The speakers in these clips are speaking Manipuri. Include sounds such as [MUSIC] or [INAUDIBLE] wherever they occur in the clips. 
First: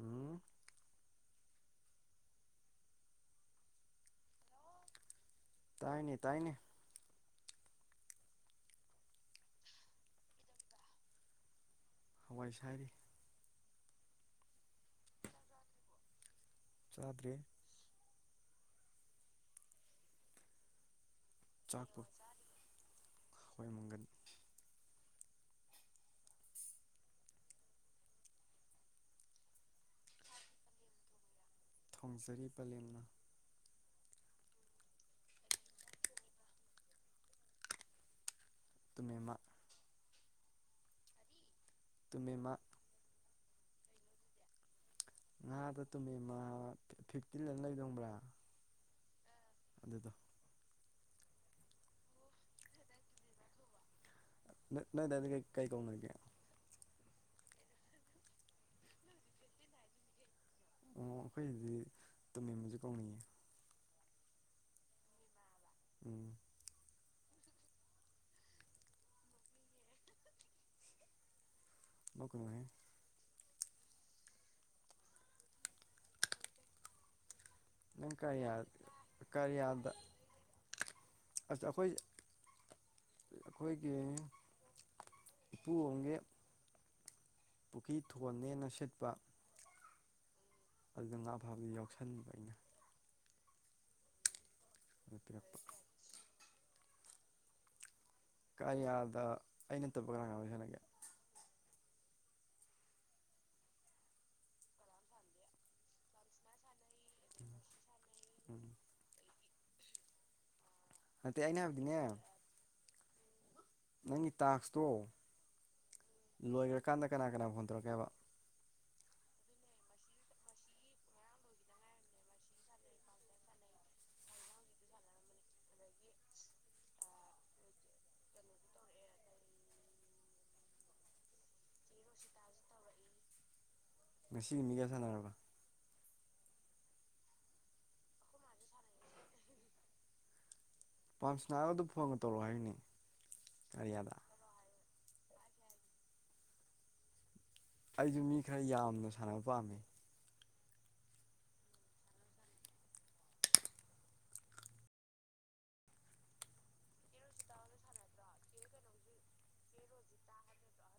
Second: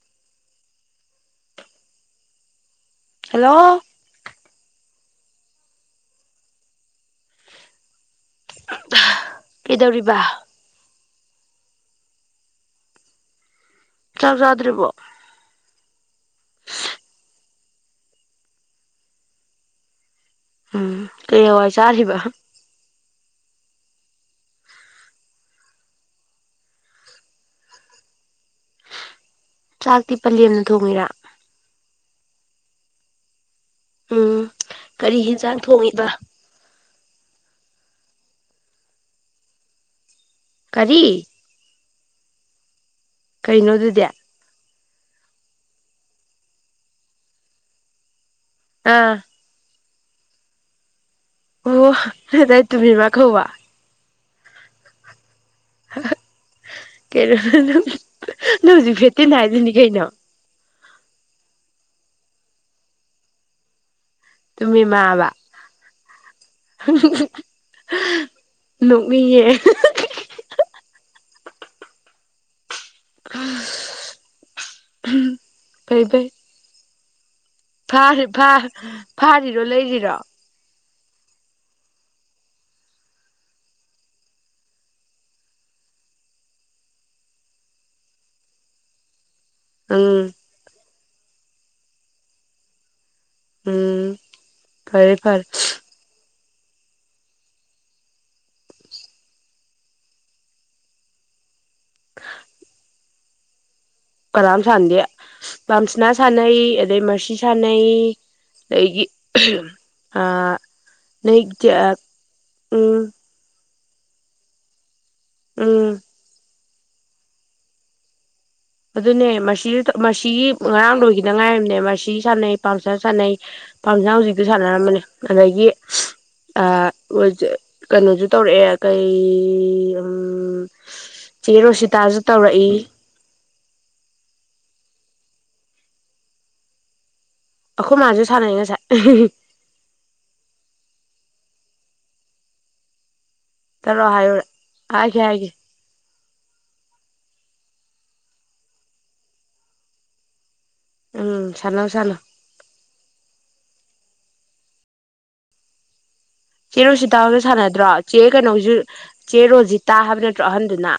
ꯎꯝ ꯍꯜꯂꯣ ꯇꯥꯏꯅꯦ ꯇꯥꯏꯅꯦ ꯀꯩꯗꯧꯔꯤꯕ ꯍꯋꯥꯏ ꯁꯥꯏꯔꯤ ꯆꯥꯛ ꯆꯥꯗ꯭ꯔꯤꯕꯣ ꯆꯥꯗ꯭ꯔꯤ ꯎꯝ ꯀꯩ ꯍꯋꯥꯏ ꯆꯥꯛꯄꯨ ꯆꯥꯔꯤꯕ ꯍꯋꯥꯏ ꯃꯪꯒꯟ ꯆꯥꯛꯇꯤ ꯄꯂꯦꯝꯅ ꯊꯣꯡꯉꯤꯔꯥ ꯊꯣꯡꯖꯔꯤ ꯄꯂꯦꯝꯅ ꯎꯝ ꯀꯔꯤ ꯌꯦꯟꯁꯥꯡ ꯊꯣꯡꯉꯤꯕ ꯇꯨꯅꯦꯃꯥ ꯀꯔꯤ ꯇꯨꯃꯦꯃ ꯀꯩꯅꯣ ꯑꯗꯨꯗꯤ ꯉꯥꯗꯣ ꯇꯨꯝꯃꯦꯃ ꯐꯤꯐꯇꯤꯟꯅ ꯂꯩꯗꯣ ꯈꯪꯕ꯭ꯔꯥ ꯑꯥ ꯑꯗꯨꯗꯣ ꯑꯣ ꯅꯣꯏ ꯑꯗꯥꯏ ꯇꯨꯃꯦꯃꯥ ꯀꯧꯕ꯭ꯔꯥ ꯅꯣꯏ ꯑꯗꯥꯏ ꯅꯣꯏ ꯑꯗꯥꯏꯗꯤ ꯀꯩ ꯀꯩ ꯀꯧꯅꯒꯦ [UNINTELLIGIBLE] ꯑꯣ ꯑꯩꯈꯣꯏꯗꯗꯤ ꯇꯨꯝꯃꯦꯕꯁꯨ ꯀꯧꯅꯩꯌꯦ ꯇꯨꯃꯦꯃꯥ ꯍꯥꯏꯕ ꯎꯝ [UNINTELLIGIBLE] ꯅꯣꯛꯅꯤꯡꯉꯦ ꯂꯧ ꯀꯣꯏꯦ ꯑ ꯐꯩ ꯐꯩ ꯅꯪ ꯀꯔꯤꯌꯥ ꯐꯥꯔꯤꯔꯣ ꯂꯩꯁꯤꯔꯣ ꯑ ꯑꯩꯈꯣꯏ ꯑꯩꯈꯣꯏꯒꯤ ꯏꯄꯨꯣꯡꯒꯤ ꯄꯨꯈ꯭ꯔꯤ ꯊꯣꯟꯅꯦꯅ ꯁꯤꯠꯄ ꯎꯝ ꯑꯗꯨꯗ ꯉꯥ ꯐꯥꯕꯗꯨ ꯌꯥꯎꯁꯟꯕ ꯑꯩꯅ ꯎꯝ ꯐꯔꯦ ꯐꯔꯦ ꯔꯇꯦꯞꯄ ꯀꯔꯤꯌꯥꯗ ꯑꯩꯅ ꯑꯇꯣꯞꯄ ꯀꯅꯥ ꯀ ꯑꯣꯏ ꯁꯥꯟꯂꯒꯦ ꯀꯅꯥꯝ ꯁꯥꯟꯅꯗꯦ ꯄꯝꯁꯅꯥ ꯁꯥꯟꯅꯩ ꯑꯗꯩ ꯁꯥꯟꯅꯩ ꯎꯝ ꯑꯗꯒꯤ ꯅꯠꯇꯦ ꯩ ꯑꯩꯅ ꯀ ꯍꯥꯏꯕꯗꯤꯅꯦ ꯎꯝ ꯅꯪꯒꯤ ꯇꯥꯛꯁꯇꯣ ꯎꯝ ꯂꯣꯏꯈ꯭ꯔꯀꯥꯟꯗ ꯀꯅꯥ ꯀꯅꯥ ꯐꯣꯟ ꯇꯧꯔꯛꯀꯦꯕ ꯑꯗꯨꯅꯦ ꯃꯁꯤ ꯃꯁꯤꯒꯤ ꯉꯔꯥꯡ ꯂꯣꯏꯈꯤꯗ ꯉꯥꯏꯔꯤꯕꯅꯦ ꯃꯁꯤ ꯁꯥꯟꯅꯩ ꯄꯜꯆꯔ ꯁꯥꯟꯅꯩ ꯄꯥꯝꯁꯥ ꯍꯧꯖꯤꯛꯇꯤ ꯁꯥꯟꯅꯔꯝꯕꯅꯤ ꯑꯗꯒꯤ ꯑ ꯀꯩꯅꯣꯁꯨ ꯇꯧꯔꯛꯑꯦ ꯀꯩ ꯎꯝ ꯆꯦ ꯔꯣꯁꯤꯇꯥꯁꯨ ꯇꯧꯔꯛꯏ ꯉꯁꯤꯒꯤ ꯃꯤꯒꯌꯥ ꯁꯥꯟꯅꯔꯕ ꯑꯩꯈꯣꯏ ꯃꯥꯅꯥꯁꯨ ꯁꯥꯟꯅꯩ ꯉꯁꯥꯏ ꯄꯥꯝꯁꯅꯥꯕ ꯑꯗꯨ ꯐꯣꯟꯒ ꯇꯧꯔꯛꯑꯣ ꯍꯥꯏꯅꯤ ꯇꯔꯣꯑꯣ ꯍꯥꯏꯌꯨꯔ ꯍꯥꯏꯒꯦ ꯍꯥꯏꯒꯦ ꯑꯩꯁꯨ ꯃꯤ ꯈꯔ ꯌꯥꯝꯅ ꯁꯥꯟꯅꯕ ꯄꯥꯝꯃꯤ ꯎꯝ ꯁꯥꯟ ꯁꯅꯣ ꯆꯦꯔꯣꯁꯤ ꯇꯥꯕꯁꯨ ꯁꯥꯟꯅꯗ꯭ꯔꯣ ꯆꯦ ꯀꯩꯅꯣꯁꯨ ꯆꯦꯔꯣꯜꯁꯤ ꯇꯥ ꯍꯥꯏꯕ ꯅꯠꯇ꯭ꯔꯣ ꯑꯍꯟꯗꯨꯅ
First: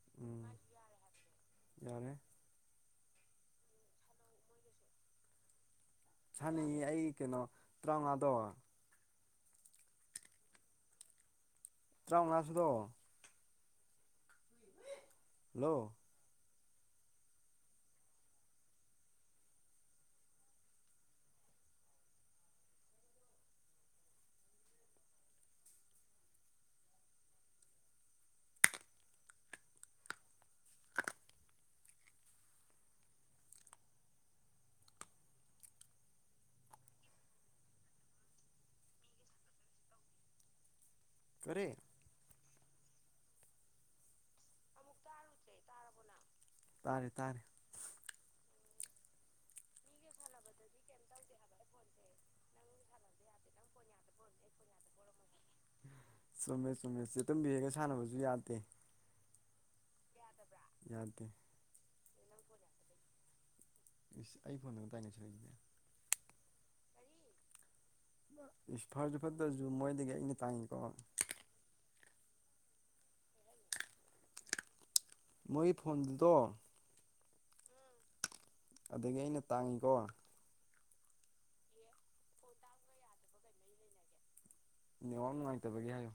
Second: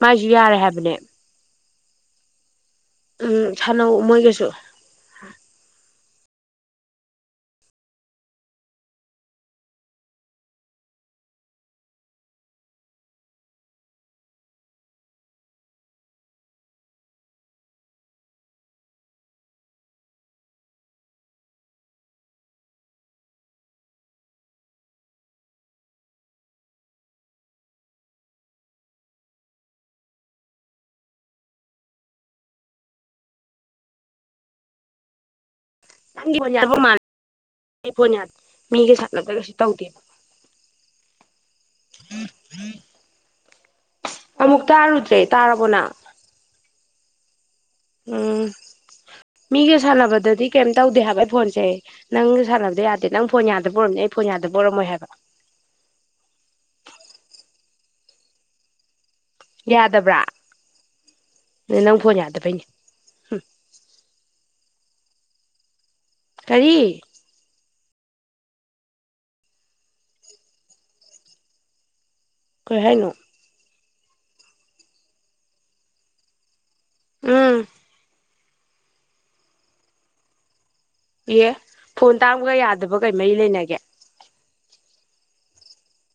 ꯃꯥꯥꯏꯁꯨ ꯌꯥꯔꯦ ꯍꯥꯏꯕꯅꯦk ꯌꯥꯅꯦ ꯎꯝ ꯁꯥꯟꯅꯧ ꯃꯣꯏꯒꯁꯨ ꯁꯥꯅꯤꯡꯉꯤ ꯑꯩ ꯀꯩꯅꯣ ꯇꯔꯥꯃꯉꯥꯗꯣ ꯇꯔꯥꯃꯉꯥꯁꯨꯗꯣ ꯍꯜꯂꯣ ꯅꯪꯒꯤ ꯄꯣꯟ ꯌꯥ ꯃꯥꯜꯂ ꯄꯣꯟ ꯃꯤꯒ ꯁꯠꯅꯕꯗꯒꯩ ꯇꯧꯗꯦꯕ ꯈꯔꯦ ꯑꯃꯨꯛ ꯇꯥꯔꯨꯗ꯭ꯔꯦ ꯇꯥꯔꯕꯅ ꯇꯥꯔꯦ ꯇꯥꯔꯦ ꯎꯝ ꯃꯤꯒ ꯁꯥꯟꯅꯕꯗꯗꯤ ꯀꯩꯝ ꯇꯧꯗꯦ ꯍꯥꯏꯕ ꯑꯩ ꯐꯣꯟꯁꯦ ꯅꯪꯁꯨ ꯁꯥꯟꯅꯕꯗꯣ ꯌꯥꯗꯦ ꯅꯪ ꯐꯣꯟ ꯌꯥꯗꯕ ꯑꯣꯏꯔꯝꯅꯦ ꯑꯩ ꯐꯣꯟ ꯌꯥꯗꯕ ꯑꯣꯏꯔꯝꯃꯣꯏ ꯍꯥꯏꯕ ꯆꯨꯝꯃꯦ ꯆꯨꯝꯃꯦ ꯆ ꯇꯨꯝꯕꯤꯔꯒ ꯁꯥꯟꯅꯕꯁꯨ ꯌꯥꯗꯦ ꯌꯥꯗꯕ꯭ꯔꯥ ꯌꯥꯗꯦ ꯅꯪ ꯐꯣꯟ ꯌꯥꯗ ꯐꯩꯅꯦ ꯏꯁ ꯑꯩ ꯐꯣꯟꯗ ꯑꯗꯨꯇꯥꯏꯅꯁꯨ ꯍꯥꯏꯁꯅꯦꯦ ꯀꯔꯤ ꯏꯁ ꯐꯔꯁꯨ ꯐꯠꯇ꯭ꯔꯁꯨ ꯃꯣꯏꯗꯒꯤ ꯑꯩꯅ ꯇꯥꯡꯉꯤꯀꯣ ꯀꯩ ꯍꯥꯏꯅꯣ ꯃꯣꯏ ꯐꯣꯟꯗꯨꯗꯣ ꯎꯝ ꯑꯗꯒꯤ ꯑꯩꯅ ꯇꯥꯡꯉꯤꯀꯣ ꯑꯦ ꯐꯣꯟ ꯇꯥꯡꯕꯒ ꯌꯥꯗꯕ ꯀꯩ ꯃꯔꯤ ꯂꯩꯅꯒꯦ ꯅꯤꯉ ꯅꯨꯡꯉꯥꯏꯇꯕꯒꯤꯦ ꯍꯥꯏꯌꯨ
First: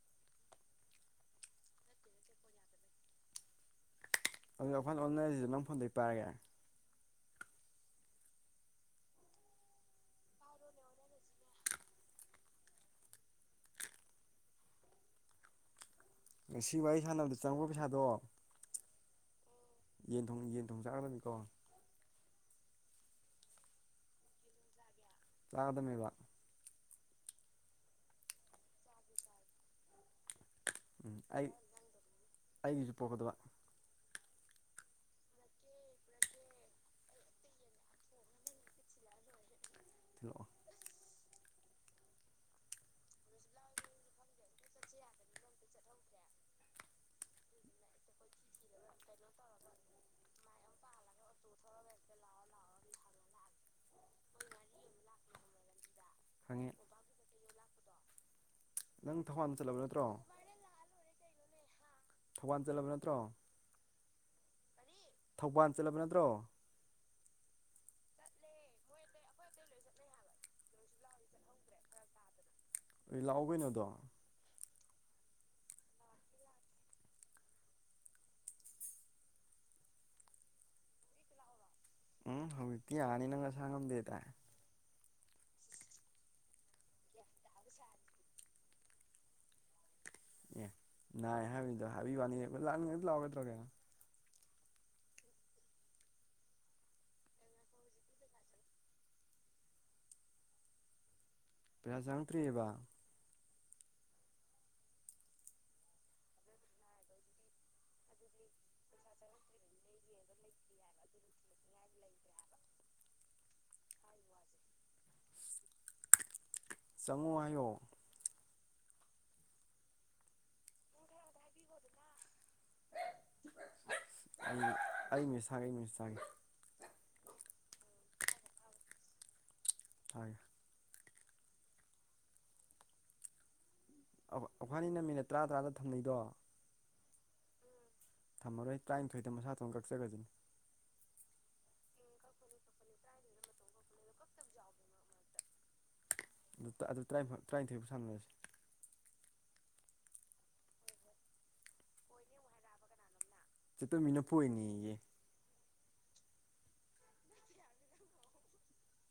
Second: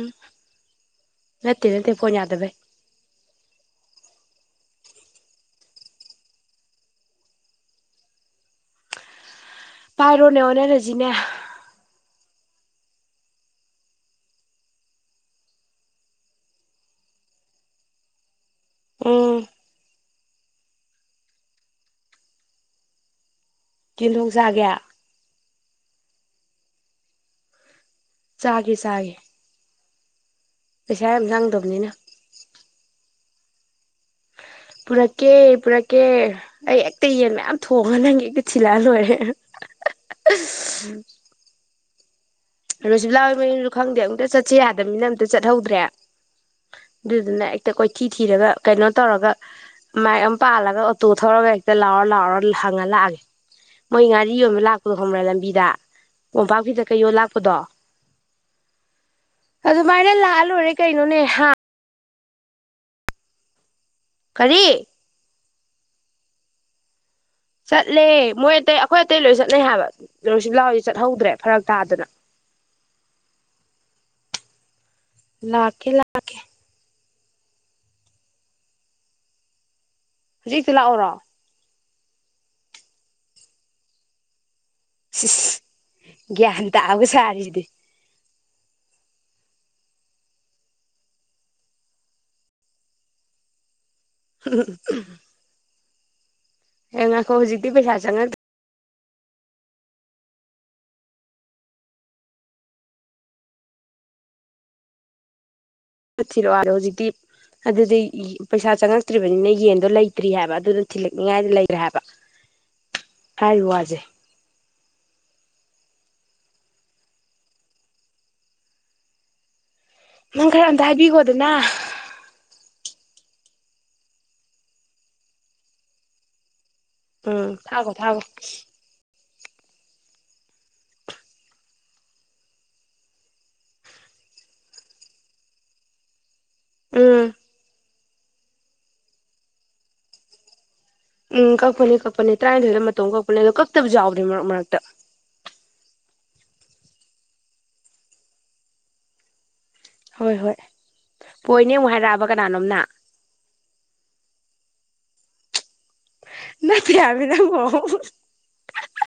ꯎꯝ ꯅꯠꯇꯟꯅꯠꯇ ꯄꯣ ꯆꯩꯥꯗꯕ ꯑꯗꯨ ꯑꯩꯈꯥꯟ ꯑꯣꯟꯅꯔꯤꯁꯤꯗ ꯅꯪ ꯐꯣꯟꯗꯒꯤꯩꯥꯔꯒꯦ ꯕꯥꯔꯣꯅꯦ ꯑꯣꯅꯦ ꯔꯖꯤꯅꯦ ꯉꯁꯤ ꯋꯥꯔꯤ ꯑꯩ ꯁꯥꯟꯅꯕꯗ ꯆꯪꯛꯕ ꯄꯩꯁꯥꯗꯣ ꯎꯝ ꯌꯦ ꯌꯦꯟꯊꯣꯡ ꯆꯥꯛꯗꯅꯤꯀꯣ ꯀꯤꯜꯍꯧ ꯆꯥꯒꯦ ꯆ꯭ꯥꯒꯗꯃꯕ ꯆꯥꯒꯦ ꯆꯥꯒꯦ ꯄꯩꯁꯥ ꯎꯝ ꯌꯥꯝ ꯑꯩ ꯆꯪꯗꯕꯅꯤꯅ ꯑꯩꯒꯤꯁꯨ ꯄꯣꯛꯀꯗꯕ ꯄꯨꯔꯛꯀꯦ ꯄꯨꯔꯛꯀꯦ ꯑꯩ ꯑꯦꯛꯇ ꯌꯦꯟ ꯃꯌꯥꯝ ꯊꯣꯡꯉ ꯅꯪꯒꯤꯛꯇ ꯊꯤꯜꯂꯛ ꯂꯣꯏꯔꯦ ꯊꯤꯜꯂꯛꯑꯣ ꯎꯝ ꯔꯣꯁꯤꯕꯂꯥ ꯍꯣꯏ ꯃꯌꯨꯝꯁꯨ ꯈꯪꯗꯦ ꯑꯃꯨꯛꯇ ꯆꯠꯁꯤꯦ ꯌꯥꯗꯕꯅꯤꯅ ꯑꯝꯛꯇ ꯆꯠꯍꯧꯗ꯭ꯔꯦ ꯑꯗꯨꯗꯨꯅ ꯍꯦꯛꯇ ꯀꯣꯏꯊꯤ ꯊꯤꯔꯒ ꯀꯩꯅꯣ ꯇꯧꯔꯒ ꯃꯥꯏꯛ ꯑꯃ ꯄꯥꯜꯂꯒ ꯑꯣꯇꯣ ꯊꯧꯔꯒ ꯍꯦꯛꯇ ꯂꯥꯎꯔ ꯂꯥꯎꯔ ꯍꯪꯉ ꯂꯥꯛꯑꯒꯦ ꯃꯣꯏ ꯉꯥꯔꯤ ꯌꯣꯟꯕ ꯂꯥꯛꯄꯗꯣ ꯈꯣꯡꯕ꯭ꯔꯥ ꯂꯝꯕꯤꯗ ꯄꯝꯄꯥꯛ ꯈꯪꯉꯦ ꯈꯤꯇ ꯀꯩ ꯌꯣꯜ ꯂꯥꯛꯄꯗꯣ ꯅꯪ ꯊꯧꯕꯥꯜ ꯆꯠꯂꯕ ꯅꯠꯇ꯭ꯔꯣ ꯑꯗꯨꯃꯥꯏꯅ ꯂꯥꯜꯂꯨꯔꯦ ꯀꯩꯅꯣꯅꯦ ꯊꯧꯕꯥꯜ ꯆꯠꯂꯕ ꯅꯠꯇ꯭ꯔꯣ ꯀꯔꯤ ꯊꯧꯕꯥꯜ ꯆꯠꯂꯕ ꯅꯠꯇ꯭ꯔꯣ ꯆꯠꯂꯦ ꯃꯣꯏ ꯑꯇꯩ ꯑꯩꯈꯣꯏ ꯑꯇꯩ ꯂꯣꯏ ꯆꯠꯅꯩ ꯍꯥꯏꯕ ꯂꯣꯏꯁꯤ ꯂꯥꯎꯗꯤ ꯆꯠꯍꯧꯗ꯭ꯔꯦ ꯐꯔꯛ ꯇꯥꯗꯅ ꯑꯩ ꯂꯥꯛꯑꯣ ꯀꯩꯅꯣꯗꯣ ꯂꯥꯛꯀꯦ ꯂꯥꯛꯀꯦ ꯍꯧꯖꯤꯛꯇꯤ ꯂꯥꯛꯑꯣꯔꯣ ꯎꯝ ꯍꯧꯇꯤ ꯑꯅꯤ ꯅꯪ ꯉ ꯁꯥꯡꯒꯝꯗꯦ ꯇꯦ ꯁꯤꯁ ꯒ꯭ꯌꯥꯟ ꯇꯥꯑꯒ ꯁꯥꯔꯤꯁꯤꯗꯤ ꯑꯦ ꯅꯥꯏ ꯍꯥꯏꯕꯅꯤꯗꯣ ꯍꯥꯏꯕꯤ ꯋꯥꯅꯤ ꯂꯥꯛꯅꯤꯡꯉꯩ ꯂꯥꯛꯒꯗ꯭ꯔꯣ ꯀꯩꯅꯣ [INAUDIBLE] ꯍꯉꯈꯣ ꯍꯧꯖꯤꯛꯇꯤ ꯄꯩꯁꯥ ꯆꯪ ꯄꯦꯖꯪ ꯐ꯭ꯔꯤꯌꯦꯕ ꯆꯠ ꯊꯤꯔꯛꯑꯣꯔꯣ ꯍꯧꯖꯤꯛꯇ ꯑꯗꯨꯗꯤ ꯄꯩꯁꯥ ꯆꯪꯉꯛꯇ꯭ꯔꯤꯕꯅꯤꯅ ꯌꯦꯟꯗꯣ ꯂꯩꯇ꯭ꯔꯤ ꯍꯥꯏꯕ ꯑꯗꯨꯗꯣ ꯊꯤꯜꯂꯛꯅꯤꯉꯥꯏꯗ ꯂꯩꯈ꯭ꯔꯦ ꯍꯥꯏꯕ ꯑ ꯍꯥꯏꯥꯏꯔꯤꯕꯖꯦ ꯆꯪꯉꯣ ꯍꯥꯏꯌꯣ ꯅꯪ ꯈꯔ ꯑꯝꯇ ꯍꯥꯏꯕꯤꯈꯣꯗꯅ ꯑꯩ ꯑꯩ ꯃꯤꯁꯒꯦ ꯑꯩ ꯃꯤ ꯁꯦ ꯎꯝ ꯊꯥꯒꯣ ꯊꯥꯒꯣ ꯇ ꯑꯩꯅꯤꯅ ꯃꯤꯅꯠ ꯇꯔꯥ ꯇꯔꯥꯗ ꯊꯝꯅꯩꯗꯣ ꯑꯥ ꯊꯝꯃꯔꯣꯏ ꯇꯔꯥꯅꯤꯊꯣꯏꯗ ꯃꯁꯥꯊꯣꯟꯅ ꯀꯛꯆꯒꯁꯤꯅꯤ ꯎꯝ ꯀꯛꯄꯅꯦ ꯀꯛꯄꯅꯦ ꯇꯔꯥꯅꯤꯊꯣꯏꯗ ꯃꯇꯣꯝ ꯀꯛꯄꯅꯦ ꯑꯗꯣ ꯀꯛꯇꯕ ꯌꯥꯎꯕꯅꯤ ꯃꯔꯛ ꯃꯔꯛꯇ ꯑꯗꯨ ꯇꯔꯥꯅꯤꯊꯣꯏꯨꯥꯎ ꯁꯥꯟꯅꯔꯁꯤ ꯍꯣꯏ ꯍꯣꯏ ꯄꯣꯏꯅꯦ ꯑꯃꯨꯛ ꯍꯥꯏꯔꯛꯑꯕ ꯀꯅꯥꯅꯣꯝꯅ ꯆꯠꯇꯃꯤꯅ ꯄꯣꯛꯏꯅꯦꯌꯦ ꯅ ꯌꯥꯝ ꯅ ꯍ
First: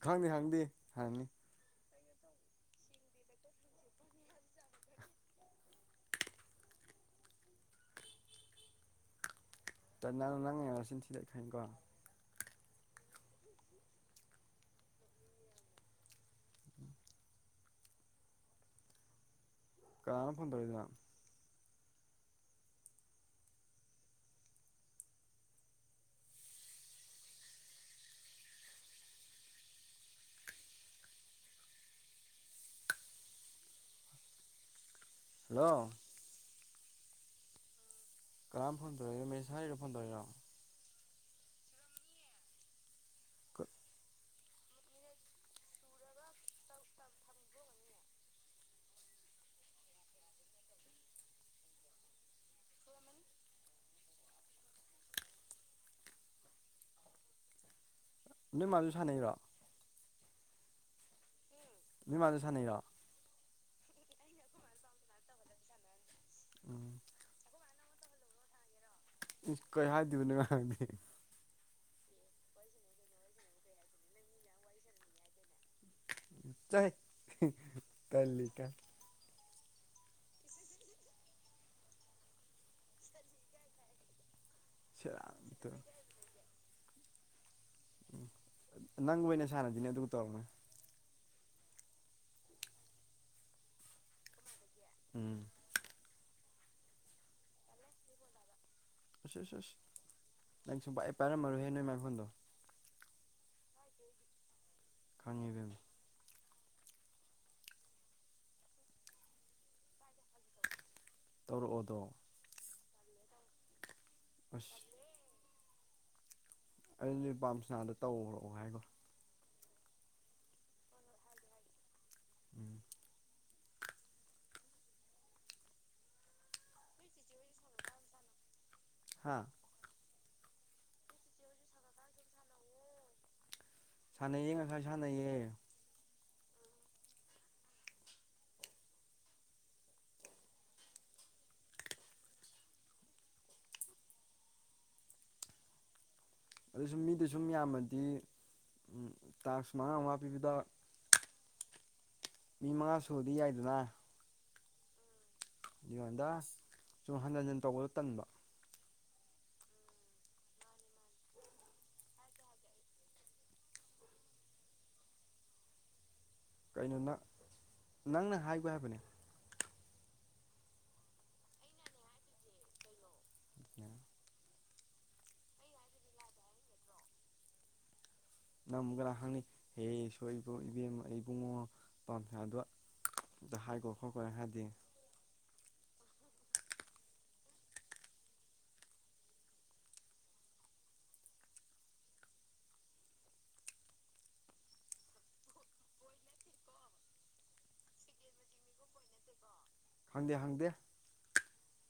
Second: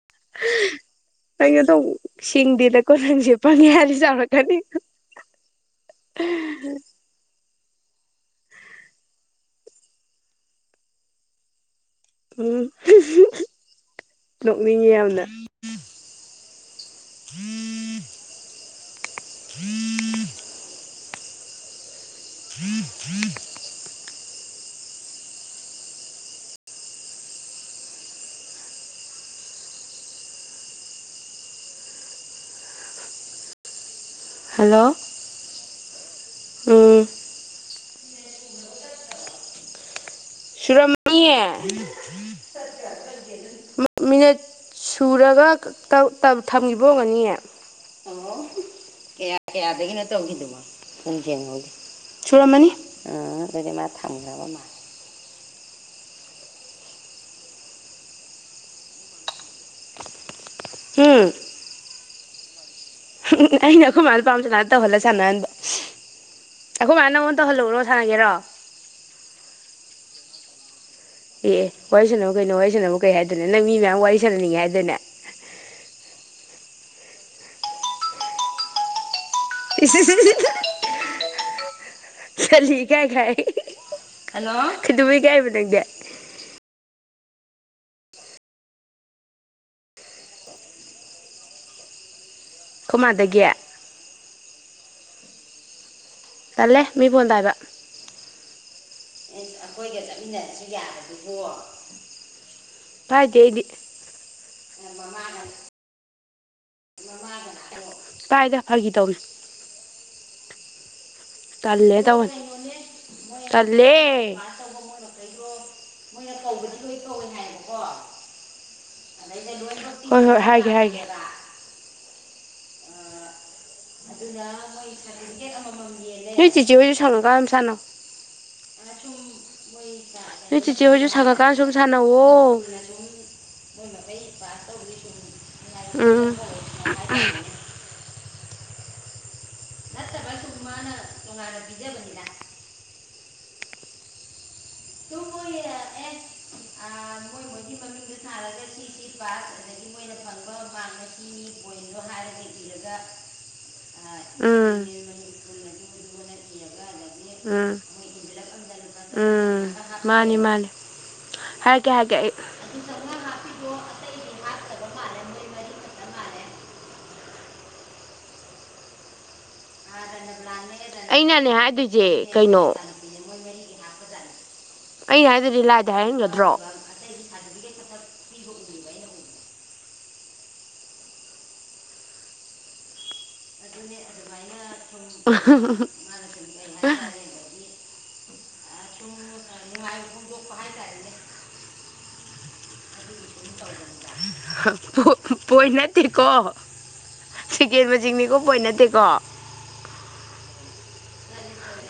ꯈꯪꯗꯦ ꯈꯪꯗꯦ꯫ ꯍꯪꯅꯤ ꯀꯩꯅꯣꯗꯧ ꯁꯤꯡꯗꯦꯗ ꯀꯣ ꯅꯪꯁꯦ ꯄꯪꯉꯦ ꯍꯥꯏꯕꯁꯨ ꯌꯔꯣꯏ꯫ ꯗꯗꯤ꯫ ꯅꯪꯅ ꯉꯔꯁꯤꯟ ꯊꯤꯗꯛꯈꯅꯤꯀꯣ꯫ ꯎꯝ ꯅꯣꯛꯅꯤꯡꯉꯤ ꯌꯥꯝꯅ꯫ [UNINTELLIGIBLE] ꯀꯥꯥꯟꯅꯅꯣ ꯐꯣꯟꯇꯧꯔꯛꯏꯗꯨꯅ꯫ [UNINTELLIGIBLE] ꯍꯜꯂꯣ꯫ ꯍꯜꯂꯣ꯫ ꯎꯝ꯫ ꯀꯅꯅꯣ ꯐꯣꯟ ꯇꯧꯔꯛꯏꯗꯣ ꯃꯦꯁꯦꯁ ꯊꯔꯛꯢꯔꯣ ꯐꯣꯟ ꯇꯧꯔꯛꯢꯔꯣ꯫ ꯁꯨꯔꯝꯅꯤꯍꯦ ꯃꯤꯅꯠ꯫ ꯁꯨꯔꯒ ꯊꯝꯈꯤꯕꯒ ꯑꯣꯔꯝꯅꯤꯌꯦ꯫ ꯑꯣ ꯀꯌꯥ ꯀꯌꯥꯗꯒꯤꯅꯣ ꯇꯧꯈꯤꯗꯣ ꯄꯨꯡ ꯀꯥꯌꯅꯣ꯫ ꯁꯨꯔꯝꯃꯅꯤ ꯑꯥ ꯑꯗꯨꯗꯤ ꯃꯥ ꯊꯝꯈ꯭ꯔꯕ ꯃꯥꯜ꯫ ꯅꯣꯏ ꯃꯥꯁꯨ ꯁꯥꯟꯅꯩꯔꯣ꯫ ꯍꯝ꯫ ꯅꯣꯏ ꯃꯥꯁꯨ ꯁꯥꯟꯅꯩꯔꯣ꯫ ꯑꯩꯅ ꯈꯣꯏꯃꯥ ꯄꯥꯝ ꯆꯅꯗꯥ ꯇꯧꯍꯂ ꯁꯅꯍꯟꯕ꯫ ꯎꯝ ꯑꯩꯈꯣꯏ ꯃꯥ ꯅꯪꯉꯣꯟ ꯇꯧꯍꯜꯂꯛꯎꯔꯣ ꯁꯥꯟꯅꯒꯦꯔꯣ꯫ ꯏꯁ ꯀꯩ ꯍꯥꯏꯗꯣꯏꯕꯅ ꯅꯣꯏ ꯃꯥꯗꯗꯤ ꯫ ꯑꯦ ꯋꯥꯔꯤ ꯁꯥꯟꯅꯧ ꯀꯩꯅꯣ ꯋꯥꯔꯤ ꯁꯥꯟꯅꯕꯕꯨ ꯀꯩ ꯍꯥꯏꯗꯣꯏꯅꯣ ꯅꯪ ꯃꯤ ꯃꯌꯥꯝ ꯋꯥꯔꯤ ꯁꯥꯟꯅꯅꯤꯡꯉꯦ ꯍꯥꯏꯗꯥꯏꯅꯦ꯫ ꯆꯥꯍꯦ ꯇꯜꯂꯤ ꯏꯀꯥꯏ꯫ ꯏꯁ ꯏꯁ ꯏꯁ꯫ [UNINTELLIGIBLE] ꯇꯜꯂꯤ ꯏꯀꯥꯏ ꯀꯥꯏ ꯍꯜꯂꯣ ꯀꯩꯗꯧ ꯁꯦꯔꯥꯟ ꯏꯀꯥꯏꯕ ꯇꯨꯔꯥꯟ ꯅꯪꯗꯤ꯫ ꯅꯪ ꯑꯣꯏꯅ ꯁꯥꯟꯅꯁꯤꯅꯦ ꯑꯗꯨꯒ ꯇꯧꯔꯛꯑꯣꯅꯦ꯫ ꯈꯣꯏ ꯃꯥꯗꯒꯤ꯫ ꯎꯝ꯫ ꯇꯜꯂꯦ ꯃꯤ ꯐꯣꯟꯄꯥꯏꯕ꯫ ꯑꯁ ꯑꯦ ꯑꯁ ꯑꯁ ꯑꯩꯈꯣꯏꯒ ꯆꯠꯃꯤꯟꯅꯔꯁꯨ ꯅꯪ ꯁꯨꯡꯄꯥꯏ ꯌꯥꯕꯗꯨꯕꯨ꯫ ꯄꯥꯏꯔꯝꯃꯔꯣꯏꯍꯦ ꯅꯣꯏ ꯃꯥꯏ ꯐꯣꯟꯗꯣ ꯐꯥꯏꯗꯦ ꯑꯩꯗꯤ꯫ ꯈꯪꯉꯤ ꯏꯕꯦꯝꯃ꯫ ꯄꯥꯏꯗ ꯐꯒꯤ ꯇꯧꯕꯅꯤ꯫ ꯇꯜꯂꯦ ꯇꯧꯔꯛꯑꯣꯗꯣ ꯇꯧꯕꯅꯦ ꯇꯜꯂꯦꯪ ꯑꯁ꯫ [UNINTELLIGIBLE] ꯃꯣꯏꯅ ꯀꯧꯒꯗꯧ꯫ ꯑꯩꯅ ꯅꯨꯄꯥꯞꯁꯅꯥꯗ ꯇꯧꯔꯛꯑꯣ ꯍꯥꯏꯒꯣ꯫ ꯍꯣꯏ ꯍꯣꯏ ꯍꯥꯏꯒꯦ ꯍꯥꯏꯒꯦ꯫ ꯎꯝ꯫ [UNINTELLIGIBLE] ꯎꯝ ꯅꯣꯏ ꯆꯤꯆꯦ ꯍꯣꯏꯁꯨ ꯁꯪꯉꯥ ꯀꯟꯗ ꯅꯗꯨꯝ ꯁꯥꯟ ꯅꯧ꯫ ꯍꯥ ꯅꯣꯏ ꯆꯤꯆꯦ ꯍꯣꯏꯁꯨ ꯁꯪꯉꯀꯥꯟ ꯁꯨꯝ ꯁꯥꯟꯅꯧꯋꯣ꯫ ꯁꯥꯟꯅꯩꯌꯦ ꯉꯁꯥꯏ ꯁꯥꯟꯅꯩꯌꯦ ꯎꯝ꯫ ꯅꯠꯇꯕ ꯁꯨꯝ ꯃꯥꯅ ꯇꯨꯡꯉꯥꯟꯅ ꯕꯤꯖꯕꯅꯤꯗ꯫ ꯇꯨꯝꯃꫭꯏꯒꯤ ꯑꯦ ꯑꯗꯨ ꯁꯨꯝ ꯑꯥ ꯃꯤꯗꯨ ꯃꯣꯏ ꯁꯨꯝ ꯃꯣꯏꯒꯤ ꯃꯃꯤꯡꯗꯨ ꯌꯥꯝꯃꯗꯤ ꯊꯥꯔꯒ ꯁꯤꯁꯤ ꯄꯥꯁ ꯑꯗꯒꯤ ꯃꯣꯏꯅ ꯐꯪꯕ ꯃꯥꯛꯅ ꯁꯤꯅꯤ꯫ ꯃꯤꯃꯉꯥ ꯁꯨꯔꯗꯤ ꯌꯥꯏꯗꯅ꯫ ꯎꯝ꯫ ꯃꯤꯉꯣꯟꯗ ꯁꯨꯝ ꯍꯟꯖꯤꯟ ꯍꯟꯖꯤꯟ ꯎꯝ ꯇꯧꯕꯗꯣ ꯇꯟꯕ꯫ ꯎꯝ ꯃꯥꯅꯤ ꯃꯥꯅꯤ ꯍꯥꯏꯔꯥꯛꯀꯦ ꯍꯥꯏꯔꯥꯛꯀꯦ ꯑꯩ ꯑꯗꯨ ꯆꯥꯎꯉꯥ ꯍꯥꯞꯄꯤꯗꫭ ꯑꯇꯩꯗꯤ ꯍꯥꯠꯇꯕ ꯃꯥꯜꯂꯦ ꯃꯣꯏ ꯃꯔꯤ ꯈꯠꯇ ꯃꯥꯜꯂꯦ ꯀꯩꯅꯣ ꯅ ꯅꯪꯅ ꯍꯥꯏꯕ ꯍꯥꯏꯕꯅꯦ ꯑꯩꯅꯅꯦ ꯍꯥꯏꯗꯣꯏꯁꯦ ꯀꯩꯅꯣ [UNINTELLIGIBLE] ꯑꯩꯩꯅ ꯍꯥꯏꯗꯗꯤ ꯂꯥꯏꯗ ꯍꯥꯏ ꯍꯥꯟꯒꯗ꯭ꯔꯣ ꯑꯇꯩꯗꯤ ꯁꯗꯤꯕꯤꯀꯦꯠ ꯈꯠꯇꯪ ꯄꯤ ꯅꯝꯃꯒꯅ ꯀꯥꯅ ꯍꯪꯅꯤ ꯍꯦ ꯏꯁꯣꯔ ꯏꯕꯨꯡ ꯏꯕꯦꯝ ꯏꯕꯨꯡꯉꯣ ꯄꯝꯁꯗꯣ ꯍꯥꯏꯈꫭ ꯈꯠꯈꫭꯅ ꯍꯥꯏꯗꯤ [UNINTELLIGIBLE] ꯄꯣꯏꯟ ꯅꯠꯇꯦꯀꯣ ꯁꯦꯀꯦꯟ ꯃꯁꯤꯡꯅꯤꯀꯣ ꯄꯣꯏꯟ ꯅꯠꯇꯦꯀꯣ ꯈꯪꯗꯦ ꯈꯪꯗꯦ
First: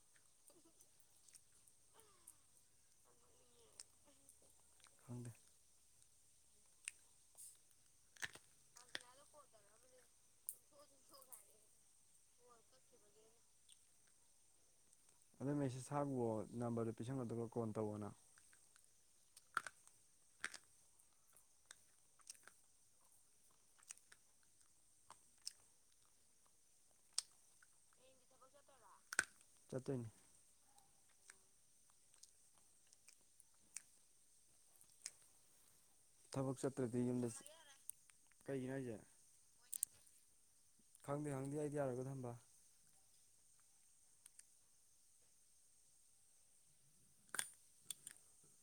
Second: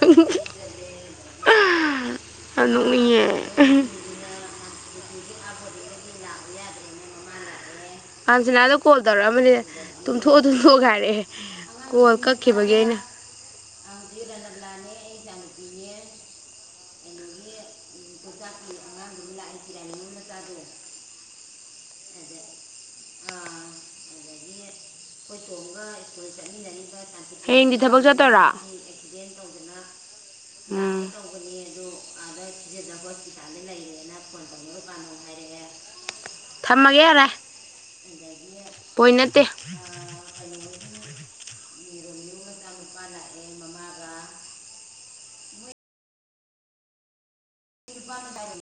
ꯍ [UNINTELLIGIBLE] ꯌꯥꯝ ꯅꫭꯛꯅꯤꯡꯉꯦ ꯈꯪꯗꯦ ꯑꯟꯁꯤꯅꯥꯗꯨ ꯀꯣꯜ ꯇꯧꯔꯛꯑꯝꯕꯅꯤ ꯇꯨꯝꯊꯣꯛꯑꯨ ꯇꯨꯝꯊꯣꯛꯑꯨꯒꯦ ꯍꯥꯏꯔꯛꯑꯦ ꯀꯣꯜ ꯀꯛꯈꯤꯕꯒꯤ ꯑꯩꯅ [UNINTELLIGIBLE] ꯑꯩꯅꯦ ꯑꯗꯨꯗ ꯃꯦꯁꯦꯁ ꯊꯥꯈꯨꯋꫭ ꯅꯝꯕꯔꯗꯨ ꯄꯤꯁꯤꯜꯈꫭ ꯑꯗꯨꯒ ꯀꯣꯜ ꯇꯧꯔꯛꯑꫭꯅ ꯂꯧꯇꯥꯛꯀꯤ ꯑꯉꯥꯡꯗꯨꯃꯥ ꯂꯥꯛꯑꯦ ꯆꯤꯔꯥꯏ ꯂꫭꯡꯉꯨ ꯃꯆꯥꯥꯗꯣ ꯑꯗꯥ ꯑꯥ ꯑꯗꯥꯒꯤ ꯑꯩꯈꯣꯏ ꯇꯣꯡꯒ ꯁ꯭ꯀꯨꯜ ꯆꯠꯃꯤꯟꯅꯔꯤꯕ ꯇꯥꯟ ꯍꯌꯦꯡꯗꯤ ꯊꯕꯛ ꯆꯠꯇꫭꯏꯔꯥ ꯆꯠꯇꯨꯏꯅꯤ ꯎꯝ ꯇꯧꯕꯅꯦ ꯑꯗꯨ ꯑꯥꯗ ꯊꯤꯖꯗꯕ ꯍꯣꯁꯄꯤꯇꯥꯜꯗ ꯂꯩꯔꯦꯅ ꯐꯣꯟ ꯇꯧꯅꯔꯨꯀꯥꯟꯗ ꯑꯃ ꯍꯥꯏꯔꯛꯑꯦ ꯊꯕꯛ ꯆꯠꯇ꯭ꯔꯗꯤ ꯌꯨꯝꯗ ꯀꯩꯒꯤꯅꯣ ꯍꯥꯏꯁꯦ ꯄꯣꯏꯟ ꯅꯠꯇꯦ ꯈꯪꯗꯦ ꯈꯪꯗꯦ ꯑꯩꯗꯤ ꯌꯥꯔꫭꯏꯀꫭ ꯊꯝꯕ